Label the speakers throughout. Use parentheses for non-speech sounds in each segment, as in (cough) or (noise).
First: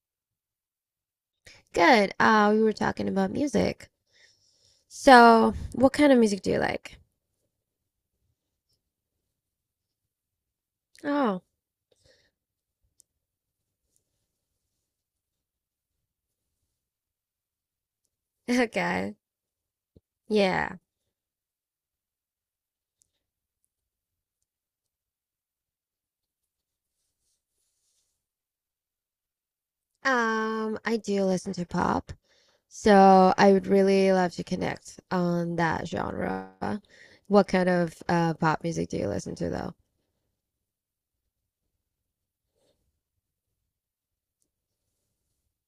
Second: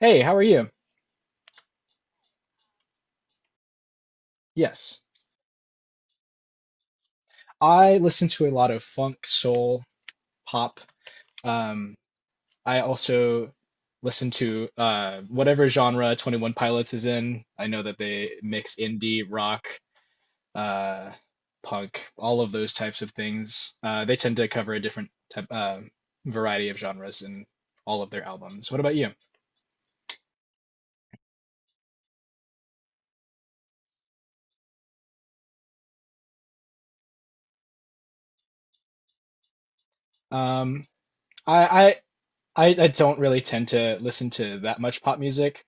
Speaker 1: Hey, how are you?
Speaker 2: Good. We were talking about music.
Speaker 1: Yes.
Speaker 2: So, what kind of music do you like?
Speaker 1: I listen to a lot of funk, soul, pop.
Speaker 2: Oh,
Speaker 1: Um, I also listen to whatever genre 21 Pilots is in. I know that they
Speaker 2: (laughs)
Speaker 1: mix
Speaker 2: okay.
Speaker 1: indie, rock,
Speaker 2: Yeah.
Speaker 1: uh, punk, all of those types of things. They tend to cover a different type, variety of genres in all of their albums. What about you?
Speaker 2: I do listen to pop, so I would really love to connect on that genre. What kind of pop music do you listen to though?
Speaker 1: Um, I, I don't really tend to listen to that much pop music.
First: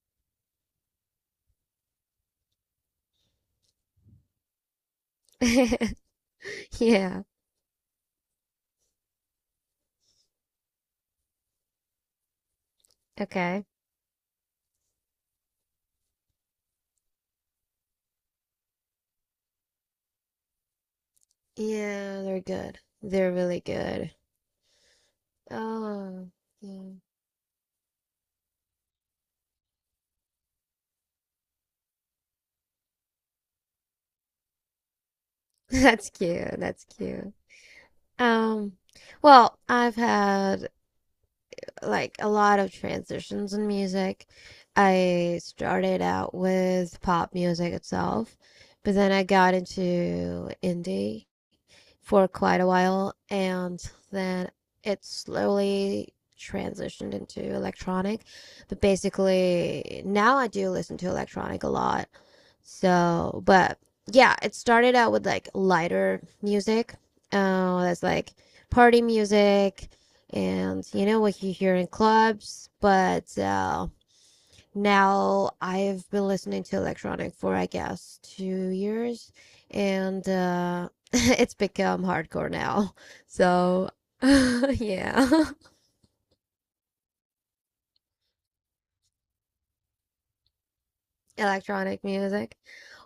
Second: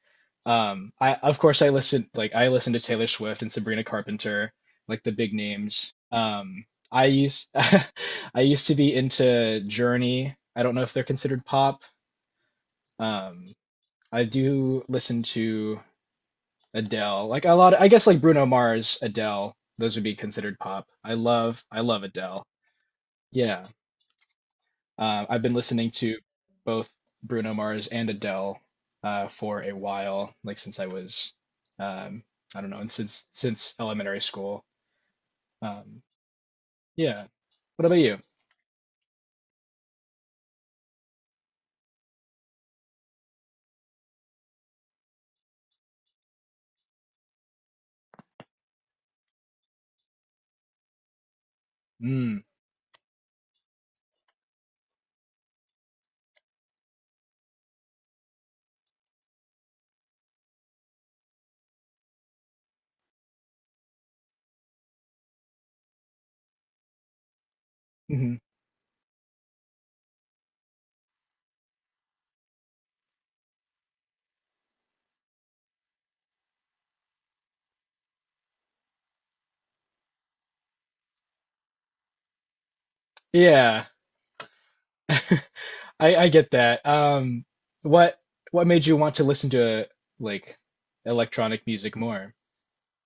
Speaker 1: I of course I listen like I listen to Taylor Swift and Sabrina Carpenter, like the big names.
Speaker 2: (laughs)
Speaker 1: I
Speaker 2: Yeah.
Speaker 1: used (laughs) I used to be into Journey. I don't know if they're considered pop. Um,
Speaker 2: Okay.
Speaker 1: I do listen to Adele. Like a lot of, I guess like Bruno Mars, Adele, those would be considered pop. I love
Speaker 2: Yeah, they're
Speaker 1: Adele.
Speaker 2: good. They're really
Speaker 1: Yeah.
Speaker 2: good.
Speaker 1: I've been listening to
Speaker 2: Oh,
Speaker 1: both
Speaker 2: yeah.
Speaker 1: Bruno Mars and Adele for a while, like since I was, um, I don't know, and since elementary school.
Speaker 2: (laughs)
Speaker 1: Um,
Speaker 2: That's cute. That's
Speaker 1: yeah.
Speaker 2: cute.
Speaker 1: What about you?
Speaker 2: Um, well, I've had like a lot of transitions in music. I started out with pop music itself, but then I got into indie for
Speaker 1: Mm,
Speaker 2: quite a while, and then it slowly transitioned into electronic. But basically, now I do listen to electronic a lot. So, but yeah, it started out with like lighter music. That's like
Speaker 1: hmm.
Speaker 2: party music and you know what you hear in clubs. But now I've been listening to electronic for I guess 2 years and (laughs) it's become hardcore now.
Speaker 1: Yeah,
Speaker 2: So, (laughs)
Speaker 1: (laughs)
Speaker 2: yeah,
Speaker 1: I get that. What what made you want to listen to like
Speaker 2: (laughs)
Speaker 1: electronic music
Speaker 2: electronic
Speaker 1: more?
Speaker 2: music.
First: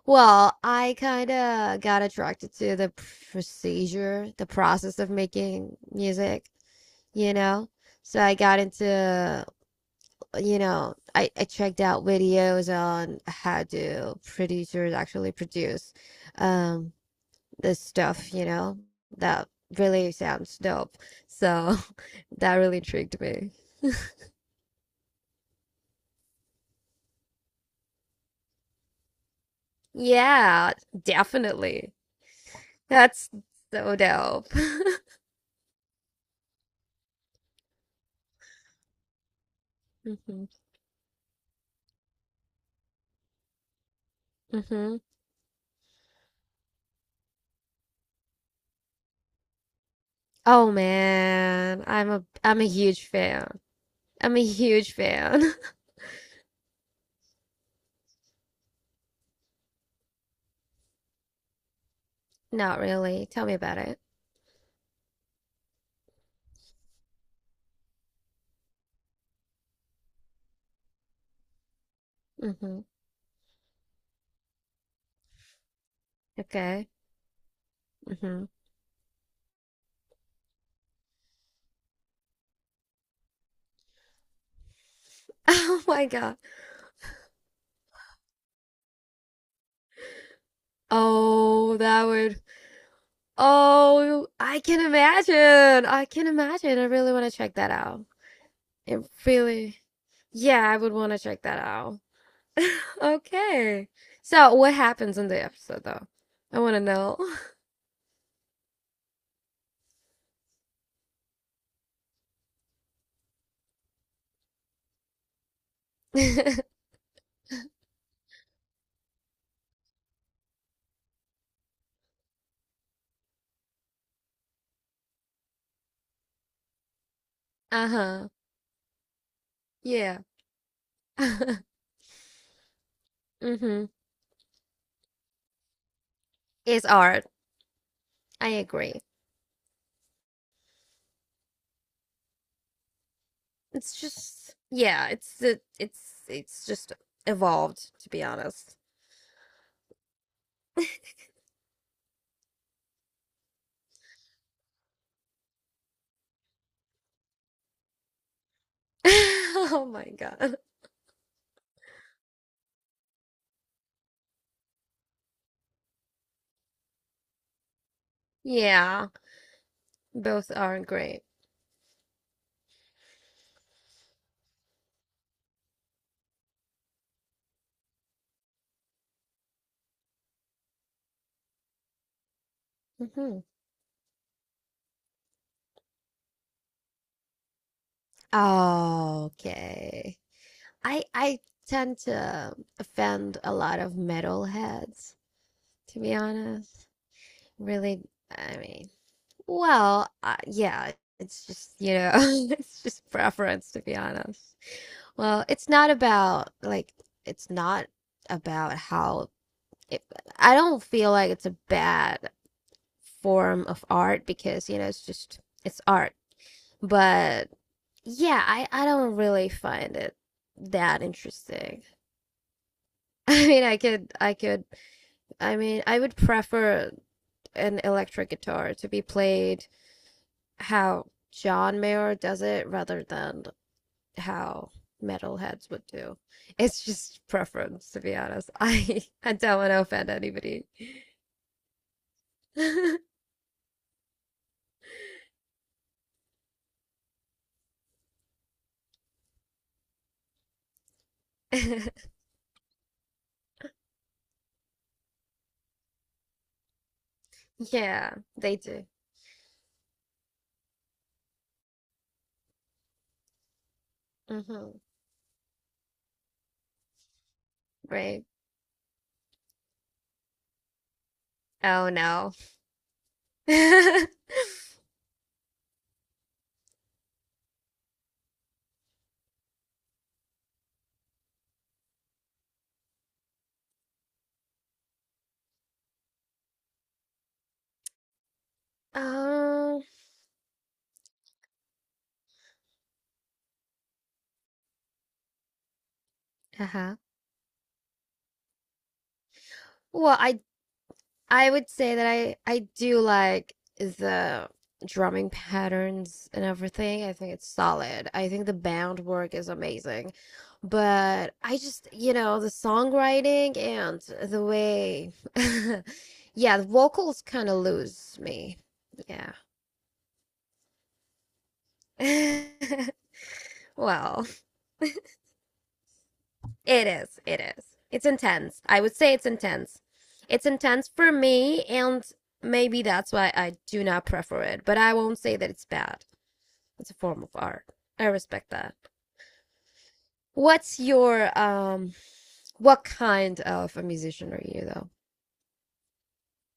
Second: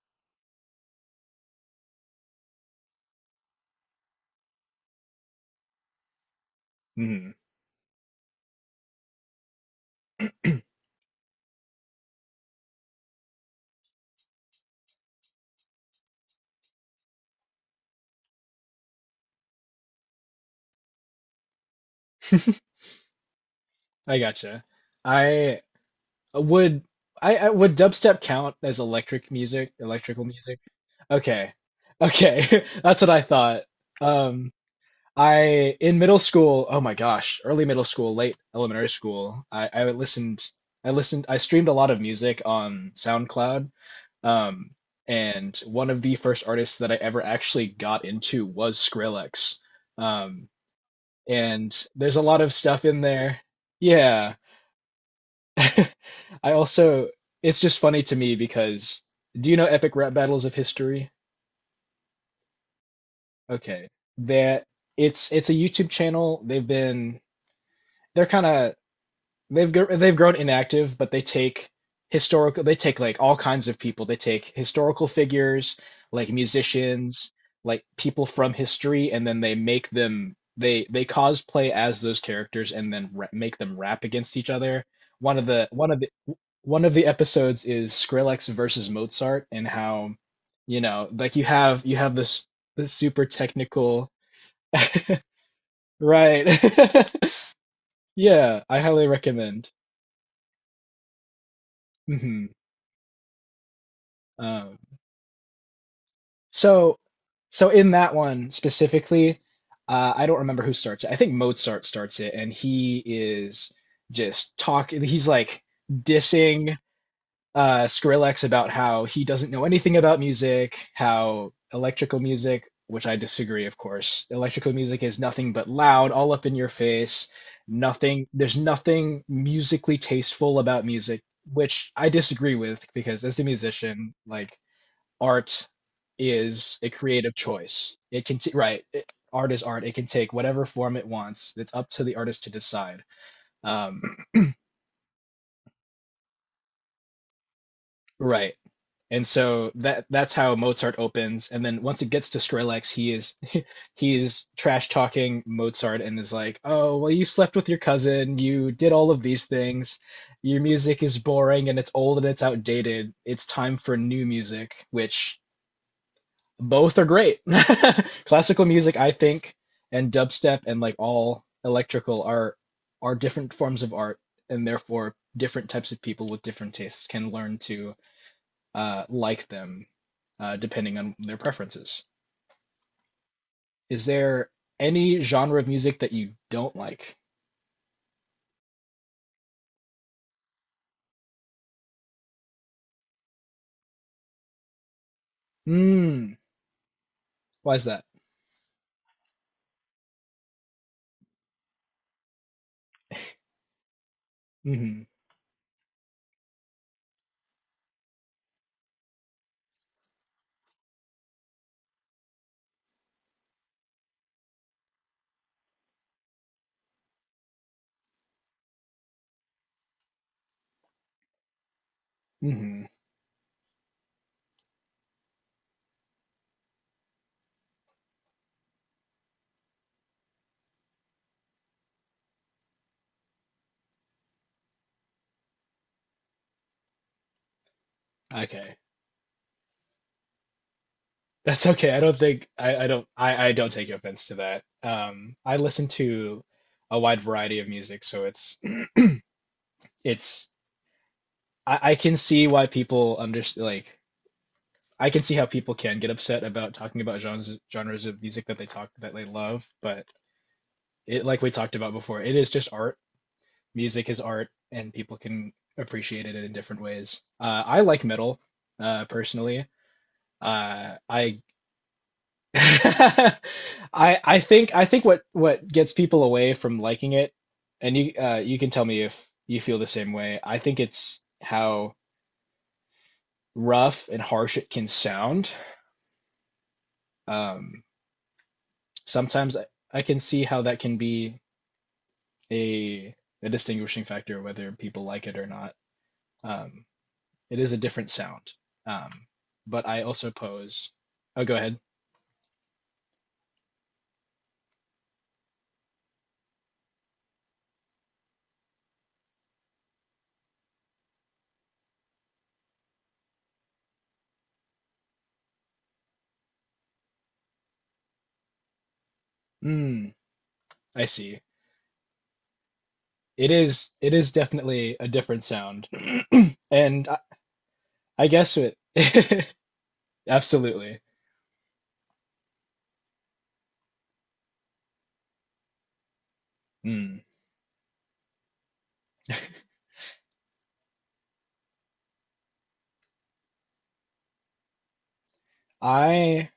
Speaker 2: Well, I kind of got attracted to the procedure, the process of making music,
Speaker 1: Hmm.
Speaker 2: you know? So I got into, you know, I checked out videos on how do producers actually produce um this stuff, you know? That really sounds dope. So (laughs) that really intrigued me.
Speaker 1: I gotcha. I would I would dubstep count as electric music, electrical music?
Speaker 2: Yeah,
Speaker 1: Okay.
Speaker 2: definitely.
Speaker 1: Okay. (laughs) That's what I
Speaker 2: That's
Speaker 1: thought.
Speaker 2: so dope.
Speaker 1: Um,
Speaker 2: (laughs)
Speaker 1: I in middle school, oh my gosh, early middle school, late elementary school, I, I listened
Speaker 2: hmm
Speaker 1: I listened I streamed a lot of music on SoundCloud. Um,
Speaker 2: hmm
Speaker 1: and one of the first artists that I ever actually got into was Skrillex. Um,
Speaker 2: Oh man,
Speaker 1: and
Speaker 2: I'm
Speaker 1: there's a
Speaker 2: a
Speaker 1: lot of
Speaker 2: I'm a
Speaker 1: stuff in
Speaker 2: huge
Speaker 1: there.
Speaker 2: fan.
Speaker 1: Yeah.
Speaker 2: I'm a huge fan.
Speaker 1: (laughs) I also it's just funny to me because do you know Epic Rap Battles of History?
Speaker 2: (laughs) Not really. Tell me about
Speaker 1: Okay.
Speaker 2: it.
Speaker 1: That it's a YouTube channel. They've been they're kind of they've gr- they've grown inactive, but they
Speaker 2: Mm-hmm.
Speaker 1: take like all kinds of people. They take historical figures, like
Speaker 2: Okay.
Speaker 1: musicians, like people
Speaker 2: Mm-hmm.
Speaker 1: from history, and then they make them they cosplay as those characters and then ra make them rap against each other. One of
Speaker 2: (laughs)
Speaker 1: the
Speaker 2: Oh
Speaker 1: one of
Speaker 2: my
Speaker 1: the
Speaker 2: God.
Speaker 1: one of the episodes is Skrillex versus Mozart and how, you know, like you
Speaker 2: Oh,
Speaker 1: have you
Speaker 2: that
Speaker 1: have
Speaker 2: would.
Speaker 1: this this super technical
Speaker 2: Oh, I can
Speaker 1: (laughs)
Speaker 2: imagine. I can imagine. I
Speaker 1: Right.
Speaker 2: really
Speaker 1: (laughs)
Speaker 2: want to check that out.
Speaker 1: Yeah, I
Speaker 2: It
Speaker 1: highly recommend.
Speaker 2: really. Yeah, I would want to check that out. (laughs)
Speaker 1: Hmm.
Speaker 2: Okay. So, what
Speaker 1: Um,
Speaker 2: happens in the episode though? I want to
Speaker 1: so,
Speaker 2: know.
Speaker 1: so in that one specifically, I don't remember who starts it. I think Mozart starts it, and he is just talking. He's like dissing
Speaker 2: (laughs)
Speaker 1: Skrillex about how he doesn't know anything about music, how electrical music, which I disagree, of course, electrical music is nothing but loud, all up in your face, nothing,
Speaker 2: Uh-huh.
Speaker 1: there's nothing musically
Speaker 2: Yeah.
Speaker 1: tasteful about music,
Speaker 2: (laughs)
Speaker 1: which I disagree with because as a
Speaker 2: Mm-hmm.
Speaker 1: musician, like art is
Speaker 2: It's
Speaker 1: a
Speaker 2: art.
Speaker 1: creative choice. It can,
Speaker 2: I
Speaker 1: t- right,
Speaker 2: agree.
Speaker 1: it, art is art. It can take whatever form it wants. It's up to the artist to decide.
Speaker 2: It's
Speaker 1: Um,
Speaker 2: just yeah, it's it's just evolved to be
Speaker 1: Right.
Speaker 2: honest.
Speaker 1: And so that's how Mozart opens. And then once it gets to Skrillex, he is (laughs) he is trash talking Mozart and is like, "Oh, well, you slept with your cousin, you did
Speaker 2: (laughs)
Speaker 1: all of these
Speaker 2: Oh
Speaker 1: things.
Speaker 2: my God.
Speaker 1: Your music is boring and it's old and it's outdated. It's time for new music," which both are great. (laughs) Classical music,
Speaker 2: Yeah,
Speaker 1: I think, and
Speaker 2: both
Speaker 1: dubstep and
Speaker 2: are
Speaker 1: like
Speaker 2: great.
Speaker 1: all electrical are different forms of art and therefore different types of people with different tastes can learn to like them depending on their preferences.
Speaker 2: Hmm.
Speaker 1: Is there any genre of music that you don't like?
Speaker 2: Okay. I tend to offend a lot of metalheads, to be
Speaker 1: Hmm.
Speaker 2: honest.
Speaker 1: Why is
Speaker 2: Really,
Speaker 1: that?
Speaker 2: I mean, well, yeah, it's just, you know, (laughs) it's just preference, to be honest.
Speaker 1: Mm-hmm.
Speaker 2: Well, it's not about like it's not about how it, I don't feel like it's a bad form of art because you know it's just it's art. But yeah, I don't really find it that interesting.
Speaker 1: Mm-hmm.
Speaker 2: (laughs) I mean, I could I mean, I would prefer an electric guitar to be played how John Mayer does it rather than how metalheads would do. It's just preference, to be honest. (laughs)
Speaker 1: Okay.
Speaker 2: I don't want to offend anybody.
Speaker 1: That's okay. I don't think
Speaker 2: (laughs)
Speaker 1: I don't take offense to that. I listen to a wide variety of music, so it's I can see why people under like I can see how people can get upset about talking about genres
Speaker 2: Yeah,
Speaker 1: of music
Speaker 2: they
Speaker 1: that they
Speaker 2: do.
Speaker 1: talk that they love, but it like we talked about before, it is just art. Music is art
Speaker 2: Mm-hmm.
Speaker 1: and people can appreciate it in different ways. I like
Speaker 2: Right.
Speaker 1: metal personally. I
Speaker 2: Oh no.
Speaker 1: (laughs) I
Speaker 2: (laughs)
Speaker 1: I think what gets people away from liking it, and you can tell me if you feel the same way. I think it's how rough and harsh it can sound. Um, sometimes
Speaker 2: Oh.
Speaker 1: I can see how that can be a a distinguishing factor whether people like it or not. Um,
Speaker 2: Uh-huh.
Speaker 1: It is a different sound. Um, but I
Speaker 2: Well,
Speaker 1: also
Speaker 2: I
Speaker 1: pose. Oh,
Speaker 2: I
Speaker 1: go
Speaker 2: would
Speaker 1: ahead.
Speaker 2: say that I do like the drumming patterns and everything. I think it's solid. I think the band work is amazing. But I just, you know, the songwriting and the way (laughs) yeah, the vocals kind of lose me. Yeah.
Speaker 1: Mm, I see.
Speaker 2: (laughs)
Speaker 1: It
Speaker 2: Well,
Speaker 1: is definitely a different sound. (clears throat)
Speaker 2: it
Speaker 1: And
Speaker 2: is. It is. It's
Speaker 1: I guess
Speaker 2: intense.
Speaker 1: it
Speaker 2: I would say it's intense.
Speaker 1: (laughs)
Speaker 2: It's intense
Speaker 1: absolutely.
Speaker 2: for me and maybe that's why I do not prefer it, but I won't say that it's bad. It's a
Speaker 1: Mm.
Speaker 2: form of art. I respect that. What's your what kind of a musician are you though?
Speaker 1: I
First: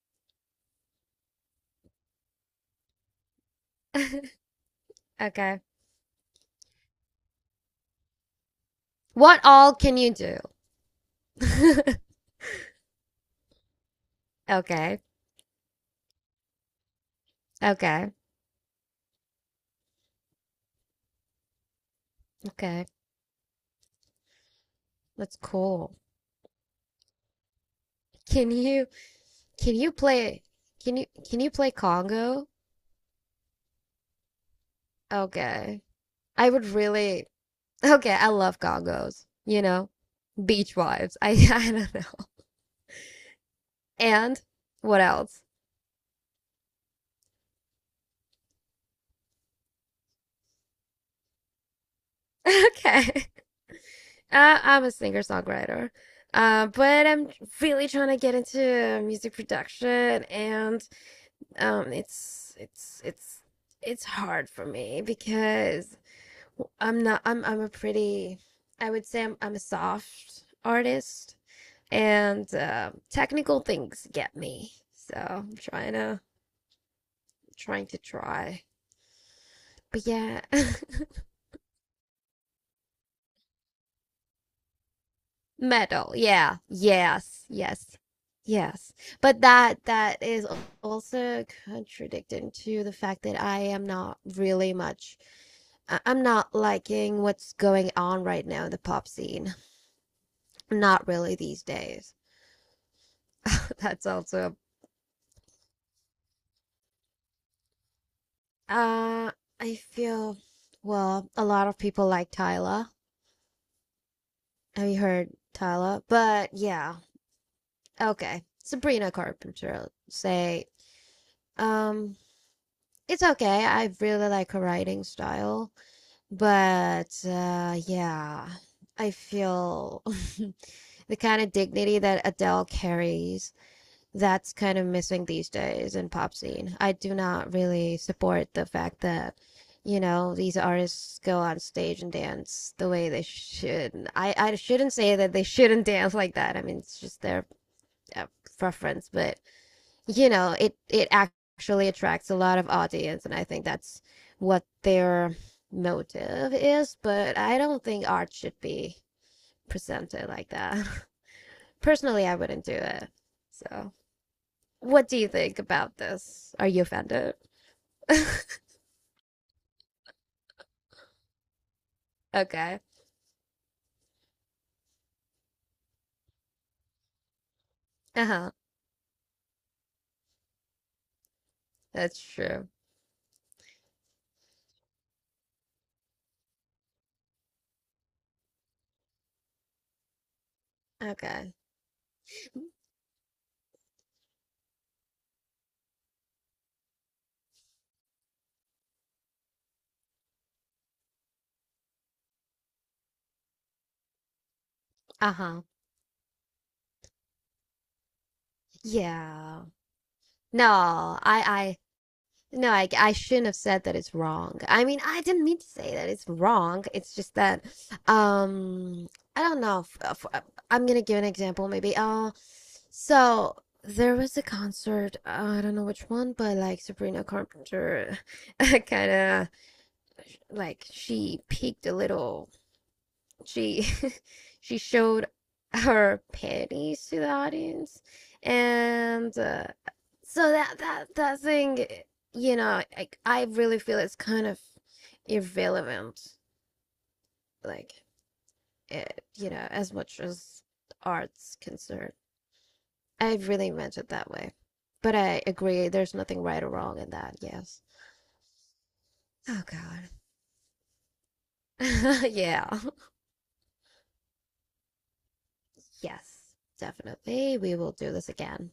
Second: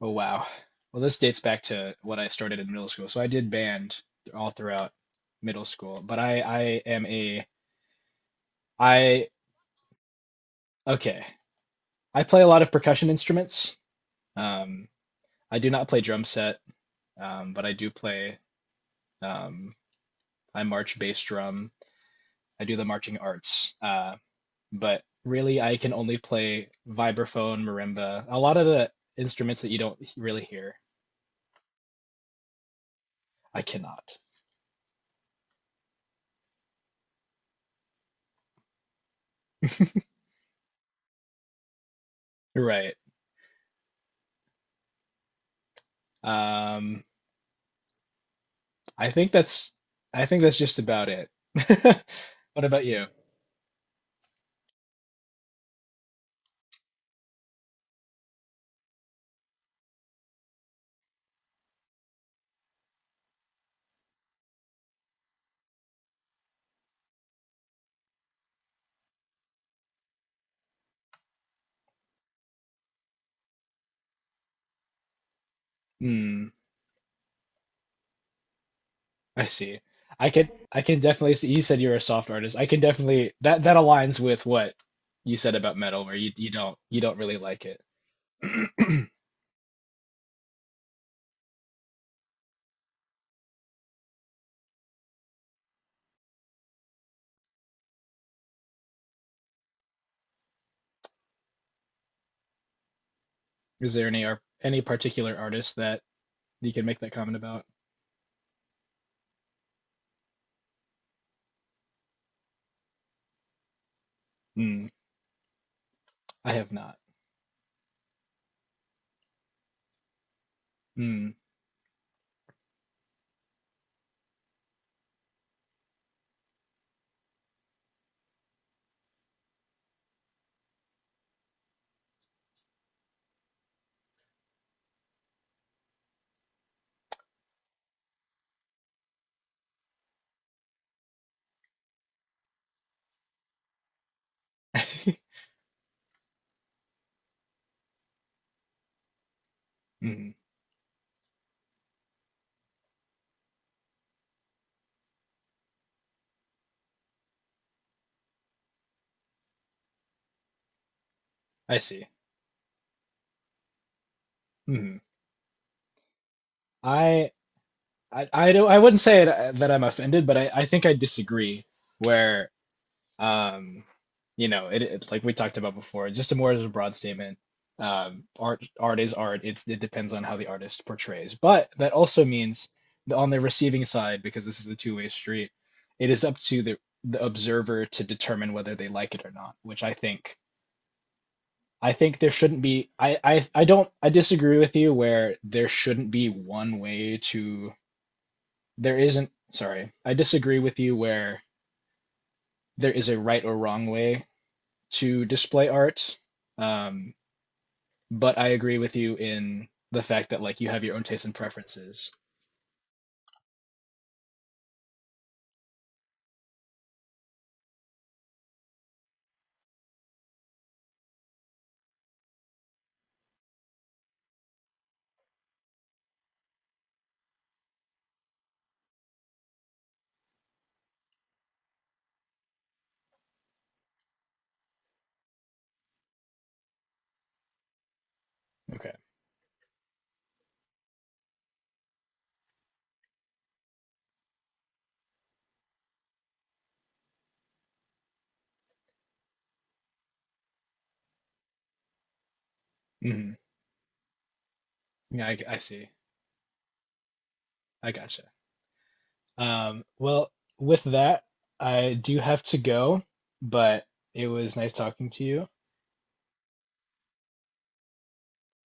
Speaker 1: oh wow. Well, this dates back to what I started in middle school. So I did band all throughout
Speaker 2: (laughs) Okay.
Speaker 1: middle school, but I am a I
Speaker 2: What all can you do?
Speaker 1: okay.
Speaker 2: (laughs)
Speaker 1: I play a lot of percussion instruments. Um,
Speaker 2: okay.
Speaker 1: I do not play drum set, but I do
Speaker 2: Okay.
Speaker 1: play um, I march bass drum. I do the
Speaker 2: Okay.
Speaker 1: marching arts. But
Speaker 2: That's
Speaker 1: really, I can
Speaker 2: cool.
Speaker 1: only play vibraphone, marimba, a
Speaker 2: Can
Speaker 1: lot of
Speaker 2: you
Speaker 1: the instruments that
Speaker 2: can
Speaker 1: you
Speaker 2: you
Speaker 1: don't really
Speaker 2: play
Speaker 1: hear.
Speaker 2: can you play Congo?
Speaker 1: I cannot.
Speaker 2: Okay. I would really, okay, I love Congos. You know, beach vibes. (laughs) I don't know.
Speaker 1: Right.
Speaker 2: And what else? (laughs)
Speaker 1: Um, I think that's I think that's just about it. (laughs) What about you?
Speaker 2: Okay. I'm a singer-songwriter. But I'm really trying to get into music production and it's it's hard for me because I'm not I'm I'm a pretty I would say I'm a soft artist and technical things get me. So I'm
Speaker 1: Hmm,
Speaker 2: trying to try.
Speaker 1: I see.
Speaker 2: But
Speaker 1: I
Speaker 2: yeah.
Speaker 1: can I can
Speaker 2: (laughs)
Speaker 1: definitely see you said you're a soft artist. I can definitely that that aligns with what you said about metal
Speaker 2: Metal,
Speaker 1: where you you
Speaker 2: yeah,
Speaker 1: don't you don't really
Speaker 2: yes
Speaker 1: like it.
Speaker 2: yes yes
Speaker 1: (clears throat)
Speaker 2: but that is also contradicting to the fact that I am not really much I'm not liking what's going on right now in the pop scene, not really these days. (laughs)
Speaker 1: Is
Speaker 2: That's
Speaker 1: there
Speaker 2: also,
Speaker 1: any particular artist that you can make that comment about?
Speaker 2: uh I feel well a lot of people like Tyler,
Speaker 1: Mm,
Speaker 2: have you heard Tyler? But
Speaker 1: I have not.
Speaker 2: yeah, okay, Sabrina Carpenter, say,
Speaker 1: Mm.
Speaker 2: um it's okay. I really like her writing style, but yeah, I feel (laughs) the kind of dignity that Adele carries, that's kind of missing these days in pop scene. I do not really support the fact that, you know, these artists go on stage and dance the way they should. I shouldn't say that
Speaker 1: (laughs)
Speaker 2: they shouldn't (laughs) dance like that. I mean, it's just their uh, preference, but you
Speaker 1: Mm,
Speaker 2: know it it actually attracts a lot of audience and I think that's what their motive is, but I don't think art should be presented like that.
Speaker 1: I
Speaker 2: (laughs)
Speaker 1: see.
Speaker 2: Personally, I wouldn't do it. So
Speaker 1: Mm.
Speaker 2: what do you think about this? Are you
Speaker 1: I,
Speaker 2: offended?
Speaker 1: I wouldn't say it, that I'm offended, but I think I disagree where
Speaker 2: Okay.
Speaker 1: um you know it like we talked about before, just a more as a broad statement.
Speaker 2: Uh-huh.
Speaker 1: Art art is art. It's it depends on how the artist portrays. But that
Speaker 2: That's
Speaker 1: also means
Speaker 2: true.
Speaker 1: that on the receiving side, because this is a two-way street, it is up to the observer to determine whether they like it or not, which I think
Speaker 2: Okay.
Speaker 1: I think there shouldn't be I don't I disagree with you where there shouldn't be one way to there isn't sorry. I disagree with you where there is a right or wrong way to
Speaker 2: Uh-huh.
Speaker 1: display art. Um, but I agree with you
Speaker 2: Yeah.
Speaker 1: in the fact that like
Speaker 2: no
Speaker 1: you have your own tastes and
Speaker 2: i i
Speaker 1: preferences.
Speaker 2: I shouldn't have said that it's wrong. I mean, I didn't mean to say that it's wrong. It's just that, um, I don't know. If, I'm gonna give an example, maybe. So there was a concert. I don't know which one, but like Sabrina Carpenter, (laughs) kind of like she peaked a little she (laughs) she showed her panties to the audience,
Speaker 1: Okay.
Speaker 2: and so that thing, you know, like I really feel it's kind of irrelevant, like it, you know, as much as art's concerned. I
Speaker 1: Hmm.
Speaker 2: really meant it that way, but
Speaker 1: Yeah,
Speaker 2: I
Speaker 1: I see.
Speaker 2: agree. There's nothing right or wrong in that. Yes.
Speaker 1: I gotcha.
Speaker 2: Oh God.
Speaker 1: Well, with that, I do have to
Speaker 2: (laughs) yeah.
Speaker 1: go, but it was nice talking to you.
Speaker 2: Yes. Definitely, we will do this again.